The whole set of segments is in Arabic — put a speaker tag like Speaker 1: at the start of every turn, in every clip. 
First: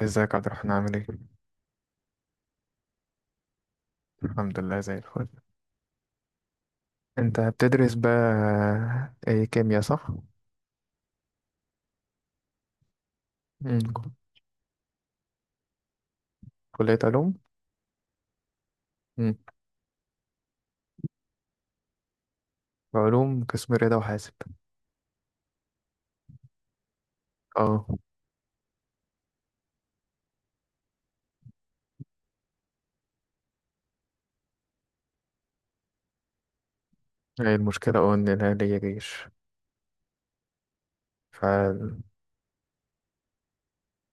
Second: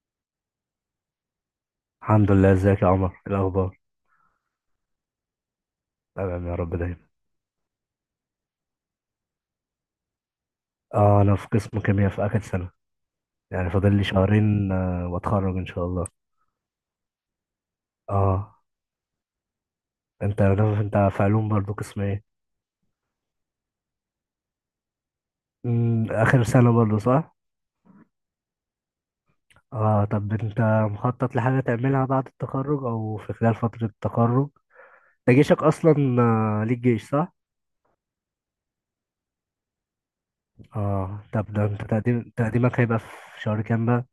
Speaker 1: ازيك يا عبد الرحمن عامل ايه؟
Speaker 2: الحمد لله. ازيك يا عمر؟ إيه الاخبار؟
Speaker 1: الحمد لله زي الفل.
Speaker 2: تمام يا رب دايما.
Speaker 1: انت بتدرس بقى، ايه كيمياء صح؟
Speaker 2: اه، انا في قسم كيمياء في اخر سنه. يعني
Speaker 1: مم.
Speaker 2: فاضل لي 2 شهرين واتخرج ان شاء الله.
Speaker 1: كلية علوم؟
Speaker 2: اه
Speaker 1: مم.
Speaker 2: انت انت في علوم برضو قسم ايه؟
Speaker 1: علوم قسم رياضة وحاسب.
Speaker 2: اخر سنه برضو صح؟
Speaker 1: اه،
Speaker 2: اه طب انت مخطط لحاجه تعملها بعد التخرج او في خلال فتره التخرج؟ ده جيشك اصلا. ليك جيش صح؟
Speaker 1: هي المشكلة ان انا ليا جيش.
Speaker 2: اه طب ده انت
Speaker 1: فالمفروض
Speaker 2: تقديمك هيبقى في شهر كام بقى؟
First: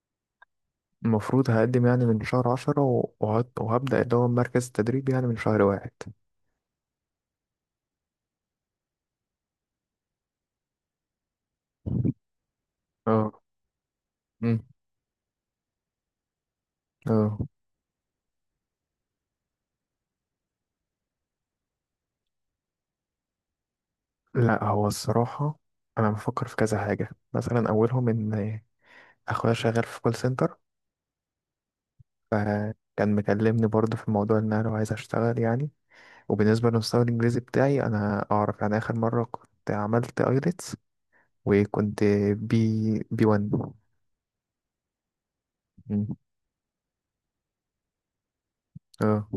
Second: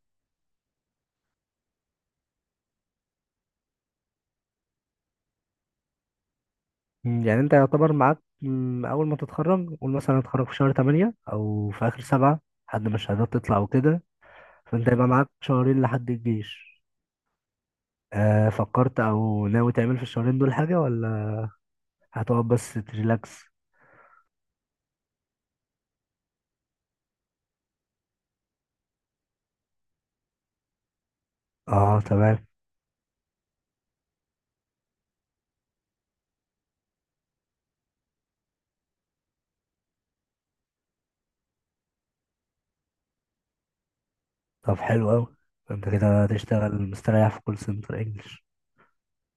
Speaker 1: هقدم يعني من شهر عشرة وهبدأ اللي هو مركز التدريب يعني من شهر واحد.
Speaker 2: يعني انت يعتبر معاك اول ما تتخرج قول مثلا هتخرج في شهر 8 او في اخر 7 لحد ما الشهادات
Speaker 1: اه.
Speaker 2: تطلع وكده.
Speaker 1: مم.
Speaker 2: فانت يبقى معاك 2 شهرين لحد الجيش.
Speaker 1: اه.
Speaker 2: فكرت او ناوي تعمل في الـ2 شهرين دول حاجة ولا هتقعد بس تريلاكس؟
Speaker 1: لا هو الصراحة، انا بفكر في كذا حاجة، مثلا اولهم ان اخويا شغال في كول سنتر.
Speaker 2: اه تمام.
Speaker 1: فكان مكلمني برضه في موضوع ان انا لو عايز اشتغل يعني. وبالنسبه لمستوى الانجليزي بتاعي انا اعرف يعني، اخر مره كنت عملت ايلتس وكنت بي بي 1.
Speaker 2: طب حلو اوي، انت
Speaker 1: مم.
Speaker 2: كده هتشتغل مستريح في كول سنتر انجلش.
Speaker 1: اه.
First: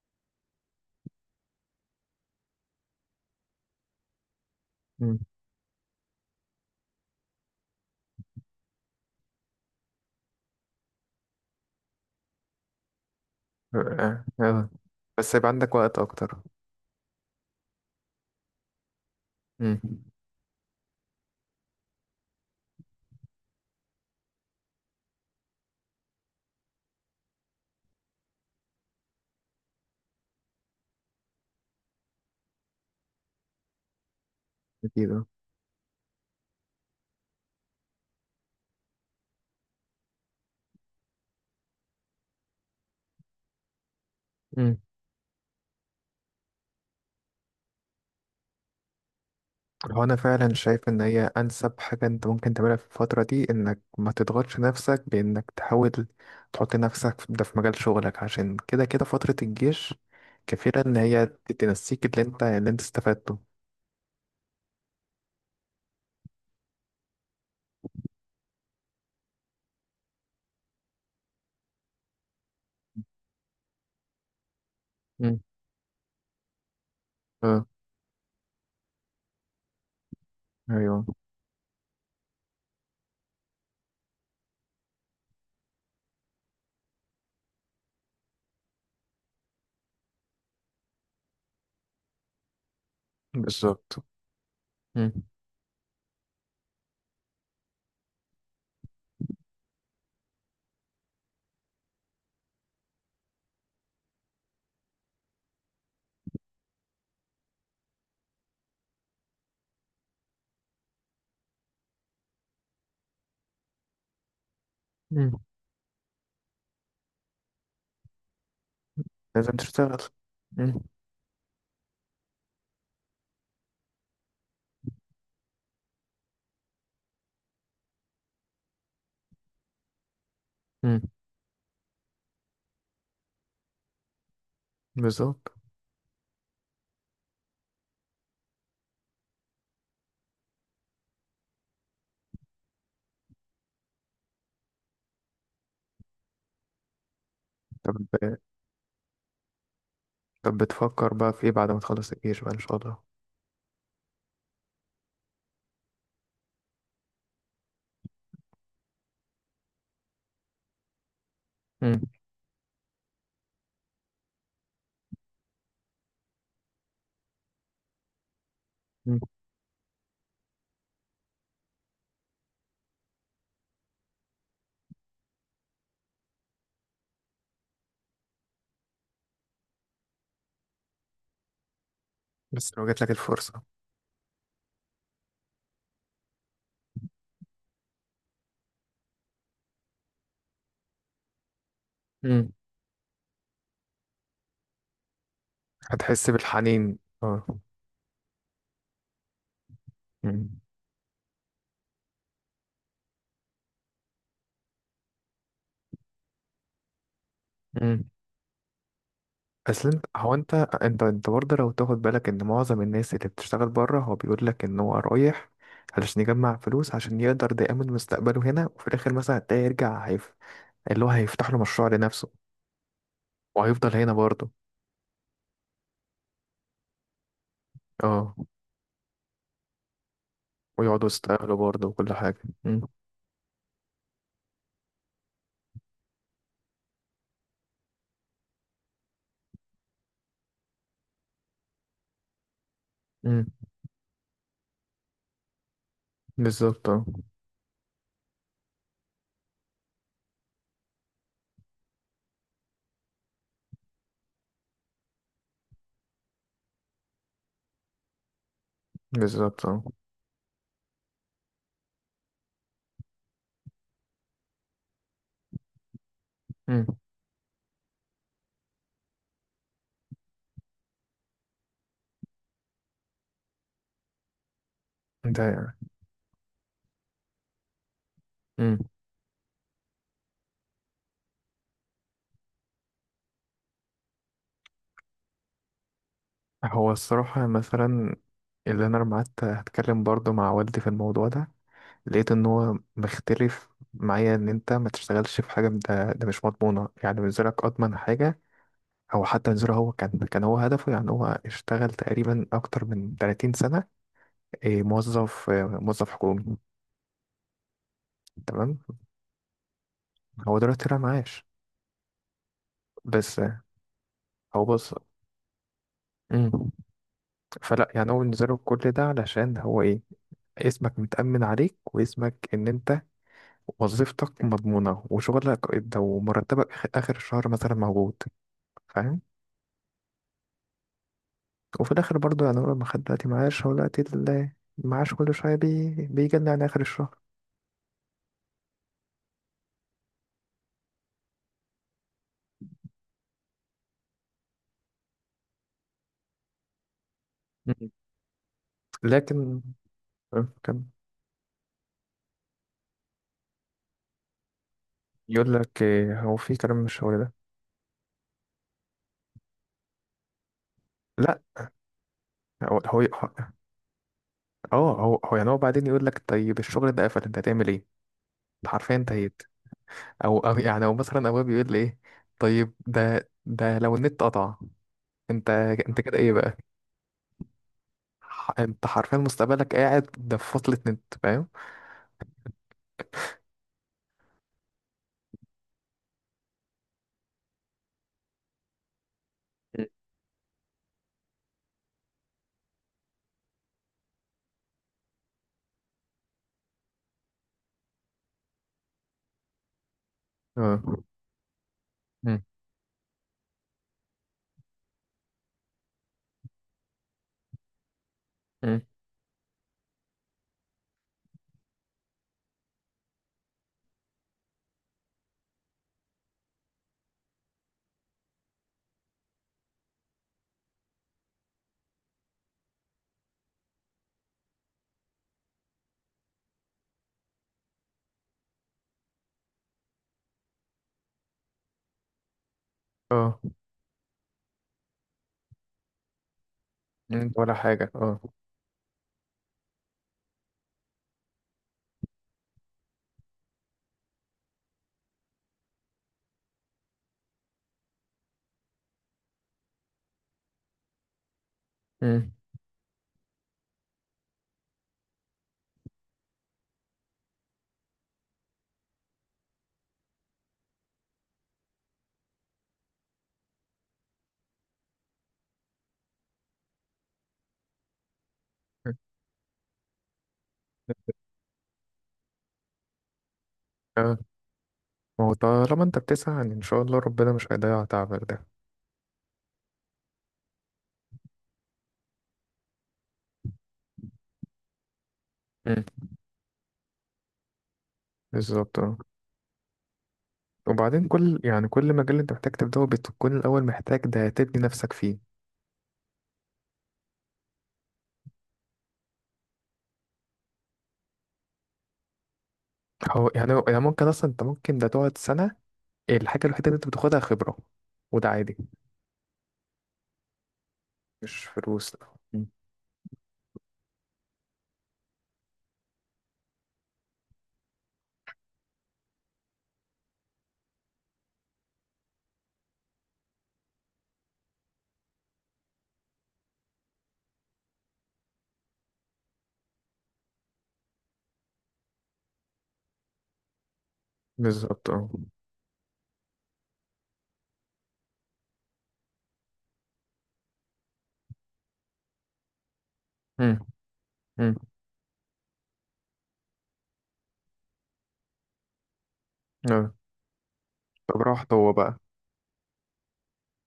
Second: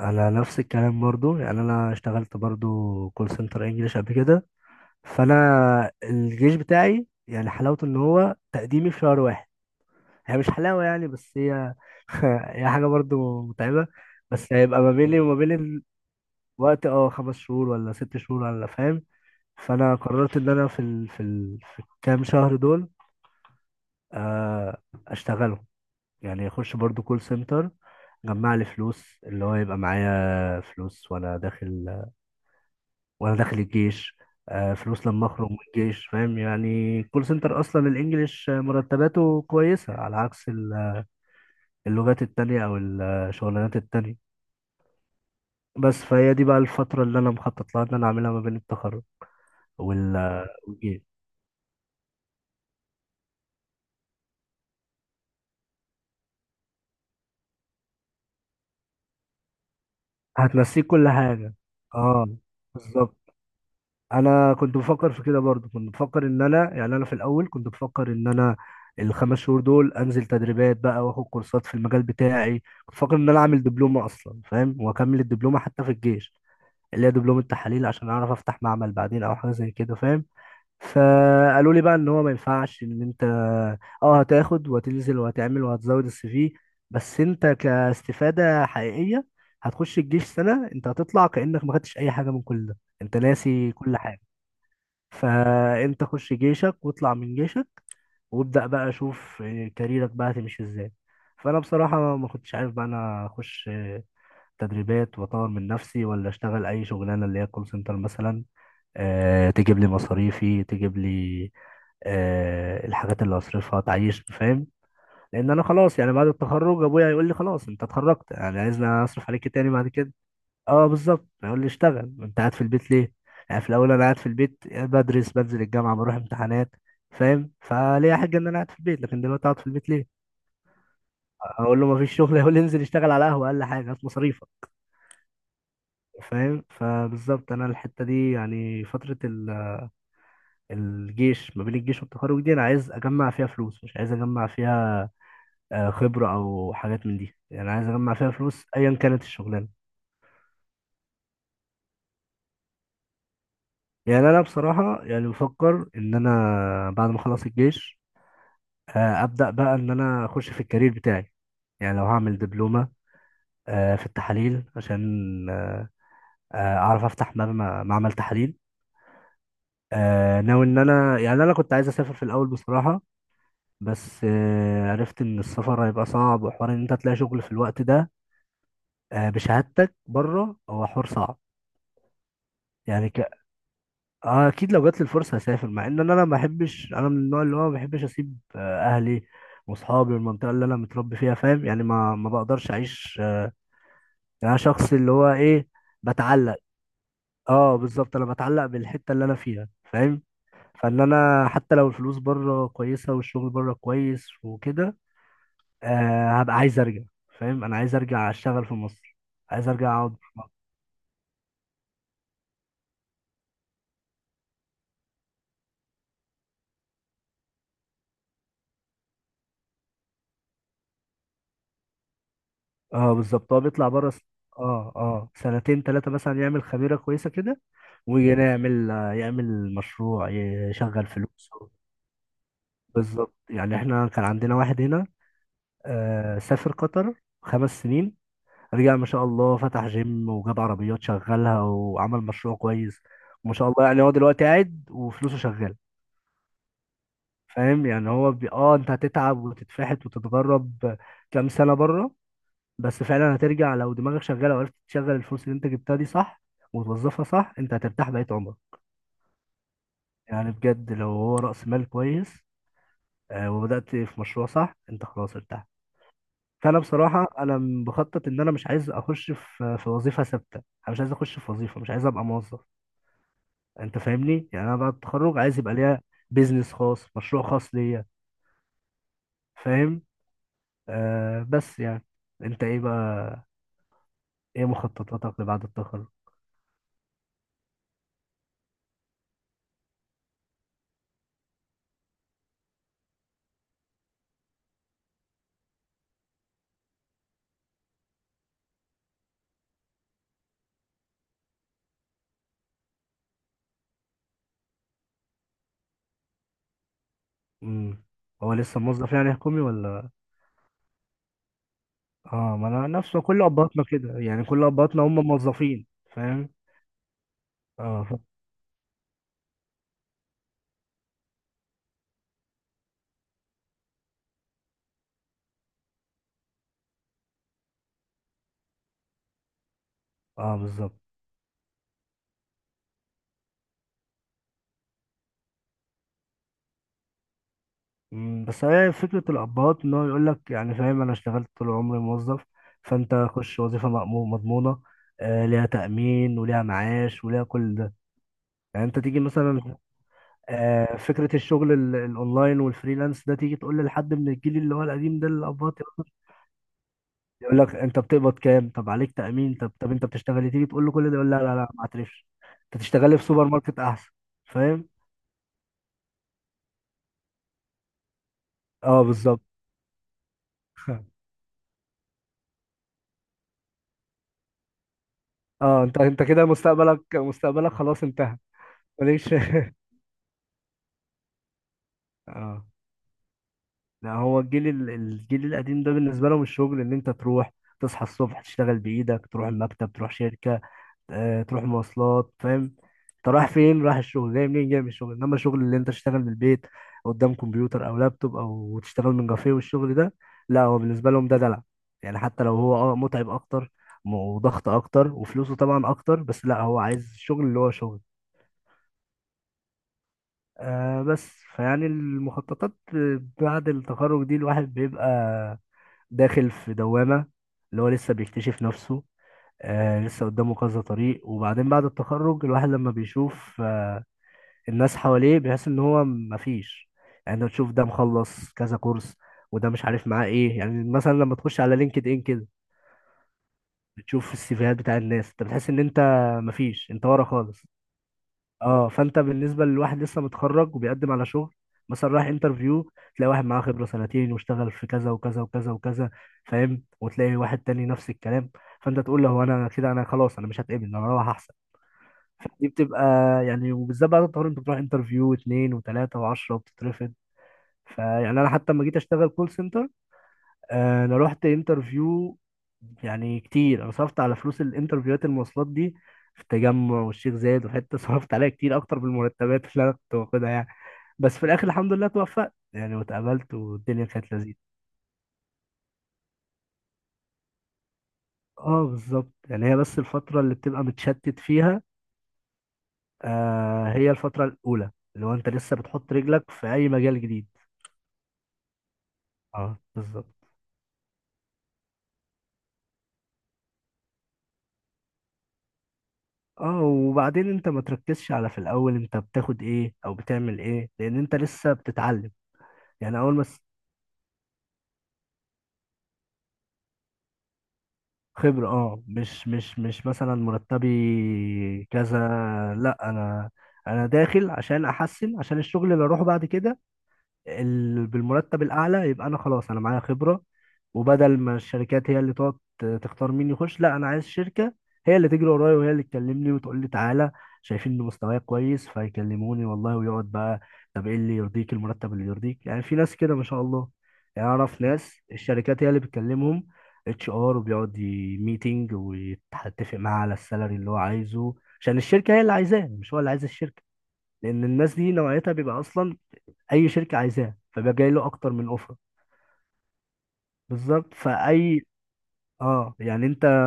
Speaker 2: انا نفس الكلام برضو، يعني انا اشتغلت برضو كول سنتر انجلش قبل كده.
Speaker 1: مم.
Speaker 2: فانا الجيش بتاعي يعني حلاوته ان هو تقديمي في شهر 1. هي مش حلاوة يعني، بس هي هي حاجة برضو متعبة.
Speaker 1: اه.
Speaker 2: بس
Speaker 1: آه.
Speaker 2: هيبقى ما بيني
Speaker 1: بس
Speaker 2: وما
Speaker 1: يبقى عندك
Speaker 2: بين
Speaker 1: وقت اكتر.
Speaker 2: الوقت، اه، 5 شهور ولا 6 شهور ولا، فاهم؟
Speaker 1: مم.
Speaker 2: فأنا قررت إن أنا في الكام شهر دول، آه، أشتغلهم. يعني أخش برضو كول سنتر، جمع لي فلوس اللي هو يبقى معايا فلوس وأنا داخل الجيش. فلوس
Speaker 1: اكيد.
Speaker 2: لما أخرج من الجيش، فاهم؟ يعني كول سنتر أصلا الإنجليش مرتباته كويسة على عكس اللغات التانية أو الشغلانات التانية.
Speaker 1: اه.
Speaker 2: بس فهي دي بقى الفترة اللي أنا مخطط لها إن أنا أعملها ما بين التخرج
Speaker 1: هو
Speaker 2: وال
Speaker 1: انا فعلا شايف ان
Speaker 2: والجيش.
Speaker 1: هي انسب حاجه انت ممكن تعملها في الفتره دي، انك ما تضغطش نفسك بانك تحاول تحط نفسك ده في مجال شغلك، عشان كده كده فتره الجيش كفيله
Speaker 2: هتنسيك
Speaker 1: ان
Speaker 2: كل
Speaker 1: هي
Speaker 2: حاجة.
Speaker 1: تنسيك
Speaker 2: اه
Speaker 1: اللي انت
Speaker 2: بالظبط.
Speaker 1: استفدته.
Speaker 2: أنا كنت بفكر في كده برضو، كنت بفكر إن أنا، يعني أنا في الأول كنت بفكر إن أنا الـ5 شهور دول أنزل تدريبات بقى وآخد كورسات في المجال بتاعي. كنت بفكر إن أنا أعمل دبلومة أصلا، فاهم، وأكمل
Speaker 1: مم.
Speaker 2: الدبلومة حتى في الجيش، اللي هي دبلومة
Speaker 1: اه.
Speaker 2: تحاليل عشان أعرف أفتح معمل بعدين أو حاجة زي كده، فاهم.
Speaker 1: ايوه.
Speaker 2: فقالوا لي بقى ان هو ما ينفعش ان انت اه هتاخد وهتنزل وهتعمل وهتزود السي في، بس انت كاستفادة حقيقية هتخش الجيش 1 سنة انت هتطلع كأنك ما خدتش اي حاجة من كل ده، انت ناسي
Speaker 1: بالظبط.
Speaker 2: كل حاجة.
Speaker 1: مم.
Speaker 2: فانت خش جيشك واطلع من جيشك وابدأ بقى شوف كاريرك بقى هتمشي ازاي. فانا بصراحة ما كنتش عارف بقى انا اخش تدريبات واطور من نفسي ولا اشتغل اي شغلانة اللي هي كول سنتر مثلا، تجيب لي مصاريفي، تجيب لي الحاجات اللي هصرفها تعيش، فاهم؟
Speaker 1: مم.
Speaker 2: لان انا خلاص يعني بعد التخرج ابويا هيقول لي خلاص انت اتخرجت، يعني عايزني اصرف عليك
Speaker 1: لازم
Speaker 2: إيه تاني بعد
Speaker 1: تشتغل.
Speaker 2: كده؟
Speaker 1: مم.
Speaker 2: اه بالظبط، هيقول لي اشتغل انت قاعد في البيت ليه. يعني في الاول انا قاعد في البيت بدرس، بنزل الجامعه، بروح امتحانات، فاهم، فليه حاجه ان انا قاعد في البيت، لكن دلوقتي اقعد في البيت ليه؟
Speaker 1: مم.
Speaker 2: اقول له ما فيش شغل، يقول لي انزل اشتغل على قهوه، اقل حاجه هات مصاريفك،
Speaker 1: بالظبط.
Speaker 2: فاهم. فبالظبط انا الحته دي يعني فتره ال الجيش، ما بين الجيش والتخرج دي انا عايز اجمع فيها فلوس، مش عايز اجمع فيها خبرة او حاجات من دي، يعني عايز
Speaker 1: طب
Speaker 2: اجمع فيها فلوس ايا كانت الشغلانة.
Speaker 1: طب بتفكر بقى في ايه بعد ما تخلص الجيش بقى ان شاء الله؟
Speaker 2: يعني انا بصراحة يعني بفكر ان انا بعد ما اخلص الجيش ابدا بقى ان انا اخش في الكارير بتاعي. يعني
Speaker 1: مم.
Speaker 2: لو هعمل دبلومة في التحاليل عشان آه، اعرف افتح معمل تحاليل.
Speaker 1: مم.
Speaker 2: ناوي ان انا، يعني انا كنت عايز اسافر في الاول بصراحة، بس عرفت ان السفر هيبقى صعب وحوار ان انت تلاقي شغل في الوقت ده بشهادتك بره، هو حوار صعب.
Speaker 1: بس لو جات لك
Speaker 2: يعني ك...
Speaker 1: الفرصه.
Speaker 2: آه اكيد لو جات لي الفرصه هسافر، مع ان انا ما بحبش، انا من النوع اللي هو ما بحبش اسيب اهلي واصحابي والمنطقه اللي انا متربي فيها، فاهم، يعني ما
Speaker 1: مم.
Speaker 2: بقدرش اعيش يعني انا شخص اللي هو ايه،
Speaker 1: هتحس
Speaker 2: بتعلق.
Speaker 1: بالحنين اه.
Speaker 2: اه بالظبط، انا بتعلق بالحته اللي انا فيها، فاهم.
Speaker 1: مم.
Speaker 2: فان انا حتى لو الفلوس بره كويسه والشغل بره كويس وكده هبقى عايز ارجع، فاهم، انا عايز
Speaker 1: مم.
Speaker 2: ارجع اشتغل في مصر، عايز
Speaker 1: اصل
Speaker 2: ارجع
Speaker 1: انت
Speaker 2: اقعد.
Speaker 1: هو انت انت انت برضه، لو تاخد بالك ان معظم الناس اللي بتشتغل بره هو بيقول لك ان هو رايح علشان يجمع فلوس، عشان يقدر ده يأمن مستقبله هنا، وفي الاخر مثلا هتلاقيه يرجع اللي هو هيفتح له مشروع لنفسه،
Speaker 2: اه بالظبط. هو بيطلع
Speaker 1: وهيفضل
Speaker 2: بره
Speaker 1: هنا برضه.
Speaker 2: اه، 2 3 مثلا، يعمل خميرة كويسة كده ويجي
Speaker 1: اه.
Speaker 2: هنا يعمل يعمل مشروع،
Speaker 1: ويقعدوا
Speaker 2: يشغل
Speaker 1: يستقبلوا
Speaker 2: فلوسه.
Speaker 1: برضه وكل حاجة.
Speaker 2: بالظبط. يعني احنا كان عندنا واحد هنا سافر قطر 5 سنين، رجع ما شاء الله فتح جيم وجاب عربيات شغلها وعمل مشروع كويس.
Speaker 1: امم
Speaker 2: ما شاء الله. يعني هو دلوقتي قاعد وفلوسه شغالة،
Speaker 1: بالظبط. اه.
Speaker 2: فاهم. اه انت هتتعب وتتفحت وتتغرب كام سنة بره، بس فعلا هترجع لو دماغك شغاله وعرفت تشغل الفلوس اللي انت جبتها دي صح وتوظفها صح، انت هترتاح بقية عمرك.
Speaker 1: بالظبط. اه.
Speaker 2: يعني بجد لو هو رأس مال كويس وبدأت في مشروع صح، انت خلاص ارتحت. فانا
Speaker 1: امم
Speaker 2: بصراحه انا بخطط ان انا مش عايز اخش في وظيفه ثابته، انا مش عايز اخش في وظيفه، مش عايز ابقى موظف. انت فاهمني؟ يعني انا بعد التخرج
Speaker 1: ده
Speaker 2: عايز يبقى
Speaker 1: يعني.
Speaker 2: ليا بيزنس خاص، مشروع خاص ليا،
Speaker 1: امم
Speaker 2: فاهم. بس يعني انت ايه بقى؟ ايه مخططاتك لبعد التخرج؟
Speaker 1: هو الصراحة مثلا، اللي انا لما قعدت اتكلم برضه مع والدي في الموضوع ده، لقيت ان هو مختلف معايا، ان انت ما تشتغلش في حاجه، ده مش مضمونه. يعني بالنسبه لك اضمن حاجه، او حتى بالنسبه له، هو كان هو هدفه. يعني هو اشتغل تقريبا اكتر من 30 سنه، إيه، موظف، موظف حكومي.
Speaker 2: امم. هو
Speaker 1: تمام.
Speaker 2: لسه موظف يعني حكومي ولا؟
Speaker 1: هو دلوقتي طلع معاش.
Speaker 2: اه، ما انا نفسه.
Speaker 1: بس
Speaker 2: كل
Speaker 1: آه،
Speaker 2: ابهاتنا كده، يعني كل
Speaker 1: هو بص.
Speaker 2: ابهاتنا هم موظفين، فاهم.
Speaker 1: مم. فلا،
Speaker 2: اه
Speaker 1: يعني
Speaker 2: ف...
Speaker 1: هو بالنسبه له كل ده علشان هو ايه، اسمك متأمن عليك، واسمك ان انت وظيفتك مضمونه وشغلك ده، ومرتبك اخر الشهر مثلا موجود، فاهم.
Speaker 2: اه بالظبط.
Speaker 1: وفي الاخر برضو، يعني هو ما خد دلوقتي معاش، هو دلوقتي المعاش كل شويه بيجي يعني اخر الشهر.
Speaker 2: بس هي فكره الابهات ان هو يقول لك، يعني فاهم، انا اشتغلت طول عمري موظف، فانت خش وظيفه مضمونه ليها تامين وليها معاش وليها كل
Speaker 1: مم.
Speaker 2: ده. يعني انت تيجي
Speaker 1: لكن
Speaker 2: مثلا
Speaker 1: كان
Speaker 2: فكره الشغل الاونلاين والفريلانس ده، تيجي تقول لحد من الجيل اللي هو القديم ده،
Speaker 1: يقول
Speaker 2: الابهات،
Speaker 1: لك إيه، هو في كلام من الشغل ده؟
Speaker 2: يقول لك انت بتقبض كام؟ طب عليك تأمين؟ طب طب انت بتشتغل إيه؟ تيجي تقول له كل ده يقول لا
Speaker 1: لا.
Speaker 2: لا لا ما اعترفش،
Speaker 1: هو
Speaker 2: انت
Speaker 1: هو
Speaker 2: تشتغل لي في سوبر ماركت احسن،
Speaker 1: اه
Speaker 2: فاهم.
Speaker 1: هو هو يعني هو بعدين يقول لك، طيب الشغل ده قفل، انت هتعمل ايه؟ انت حرفيا
Speaker 2: اه بالظبط.
Speaker 1: انتهيت. او او مثلا، ابويا بيقول لي ايه، طيب ده لو النت قطع انت
Speaker 2: اه انت
Speaker 1: انت كده
Speaker 2: انت
Speaker 1: ايه
Speaker 2: كده
Speaker 1: بقى،
Speaker 2: مستقبلك، مستقبلك خلاص انتهى.
Speaker 1: انت حرفيا
Speaker 2: ماليش.
Speaker 1: مستقبلك قاعد ده في فصلة نت، فاهم.
Speaker 2: اه. لا هو الجيل الجيل القديم ده بالنسبه لهم الشغل ان انت تروح تصحى الصبح تشتغل بايدك، تروح المكتب، تروح شركه، تروح مواصلات، فاهم، انت رايح فين؟ رايح الشغل. جاي منين؟ جاي من الشغل. انما الشغل اللي انت تشتغل من البيت قدام كمبيوتر او لابتوب او تشتغل من كافيه والشغل ده، لا هو
Speaker 1: اه.
Speaker 2: بالنسبه لهم ده دلع. يعني
Speaker 1: مم.
Speaker 2: حتى لو هو اه متعب اكتر وضغط اكتر وفلوسه طبعا اكتر، بس لا هو عايز الشغل اللي هو شغل.
Speaker 1: مم.
Speaker 2: آه بس فيعني المخططات بعد التخرج دي الواحد بيبقى داخل في دوامة، اللي هو لسه بيكتشف نفسه، آه لسه قدامه كذا طريق. وبعدين بعد التخرج الواحد لما بيشوف آه الناس حواليه بيحس ان هو مفيش. يعني انت بتشوف ده مخلص كذا كورس وده مش عارف معاه ايه، يعني مثلا لما تخش على لينكد ان كده
Speaker 1: اه.
Speaker 2: بتشوف السيفيهات بتاع الناس، انت بتحس ان انت مفيش، انت ورا
Speaker 1: مم. ولا
Speaker 2: خالص.
Speaker 1: حاجة اه.
Speaker 2: اه فانت بالنسبه للواحد لسه متخرج وبيقدم على شغل، مثلا رايح انترفيو، تلاقي واحد معاه خبره 2 سنين واشتغل في كذا وكذا وكذا وكذا، فاهم، وتلاقي واحد تاني نفس الكلام، فانت تقول له هو انا كده انا خلاص انا مش هتقبل انا هروح. دي بتبقى يعني وبالذات بعد الطوارئ، انت بتروح انترفيو واثنين وثلاثه وعشرة وبتترفض. فيعني انا حتى لما جيت اشتغل كول سنتر انا رحت انترفيو يعني كتير، انا صرفت على فلوس الانترفيوهات المواصلات دي في التجمع والشيخ زايد وحته صرفت عليها كتير اكتر من المرتبات اللي انا كنت باخدها يعني. بس في الاخر الحمد لله توفقت يعني واتقبلت والدنيا
Speaker 1: آه،
Speaker 2: كانت لذيذه.
Speaker 1: ما هو طالما انت بتسعى، يعني ان شاء الله ربنا مش هيضيع تعبك ده.
Speaker 2: اه بالظبط. يعني هي بس الفتره اللي بتبقى متشتت فيها هي الفتره الاولى اللي هو انت لسه
Speaker 1: مم.
Speaker 2: بتحط رجلك في اي مجال جديد.
Speaker 1: بالظبط اه.
Speaker 2: اه بالظبط.
Speaker 1: وبعدين يعني كل مجال انت محتاج تبدأه، بتكون الأول محتاج ده تبني نفسك فيه.
Speaker 2: اه وبعدين انت ما تركزش على في الاول انت بتاخد ايه او بتعمل ايه، لان انت لسه بتتعلم. يعني اول ما س-
Speaker 1: ممكن أصلا، انت ممكن ده تقعد سنة، الحاجة الوحيدة اللي انت بتاخدها خبرة، وده عادي.
Speaker 2: خبرة اه، مش مثلا مرتبي
Speaker 1: مش فلوس، لا.
Speaker 2: كذا،
Speaker 1: مم.
Speaker 2: لا انا انا داخل عشان احسن، عشان الشغل اللي اروحه بعد كده بالمرتب الاعلى يبقى انا خلاص انا معايا خبره. وبدل ما الشركات هي اللي تقعد تختار مين يخش، لا انا عايز شركه هي اللي تجري ورايا وهي اللي تكلمني وتقول لي تعالى، شايفين ان مستواي كويس فيكلموني والله ويقعد بقى طب ايه اللي يرضيك، المرتب اللي يرضيك. يعني في ناس كده ما شاء الله، يعني اعرف
Speaker 1: بالظبط اه.
Speaker 2: ناس الشركات هي اللي بتكلمهم، اتش ار، وبيقعد ميتنج ويتفق معاه على السالري اللي هو عايزه، عشان الشركه هي اللي عايزاه مش هو اللي عايز
Speaker 1: مم.
Speaker 2: الشركه،
Speaker 1: مم.
Speaker 2: لان الناس دي نوعيتها بيبقى اصلا اي شركه عايزاه فبقى جاي له اكتر من اوفر.
Speaker 1: آه.
Speaker 2: بالظبط.
Speaker 1: طب راحت هو بقى.
Speaker 2: اه يعني انت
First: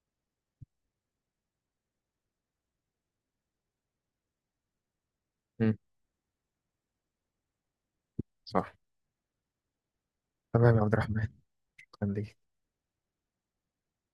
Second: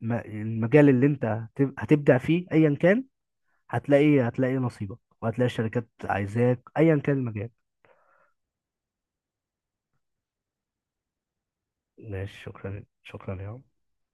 Speaker 2: المجال اللي انت هتبدع فيه ايا كان هتلاقي، هتلاقي نصيبك وهتلاقي
Speaker 1: مم.
Speaker 2: الشركات عايزاك ايا كان المجال.
Speaker 1: صح. تمام يا عبد الرحمن،
Speaker 2: ماشي،
Speaker 1: خليك.
Speaker 2: شكرا شكرا يا عم.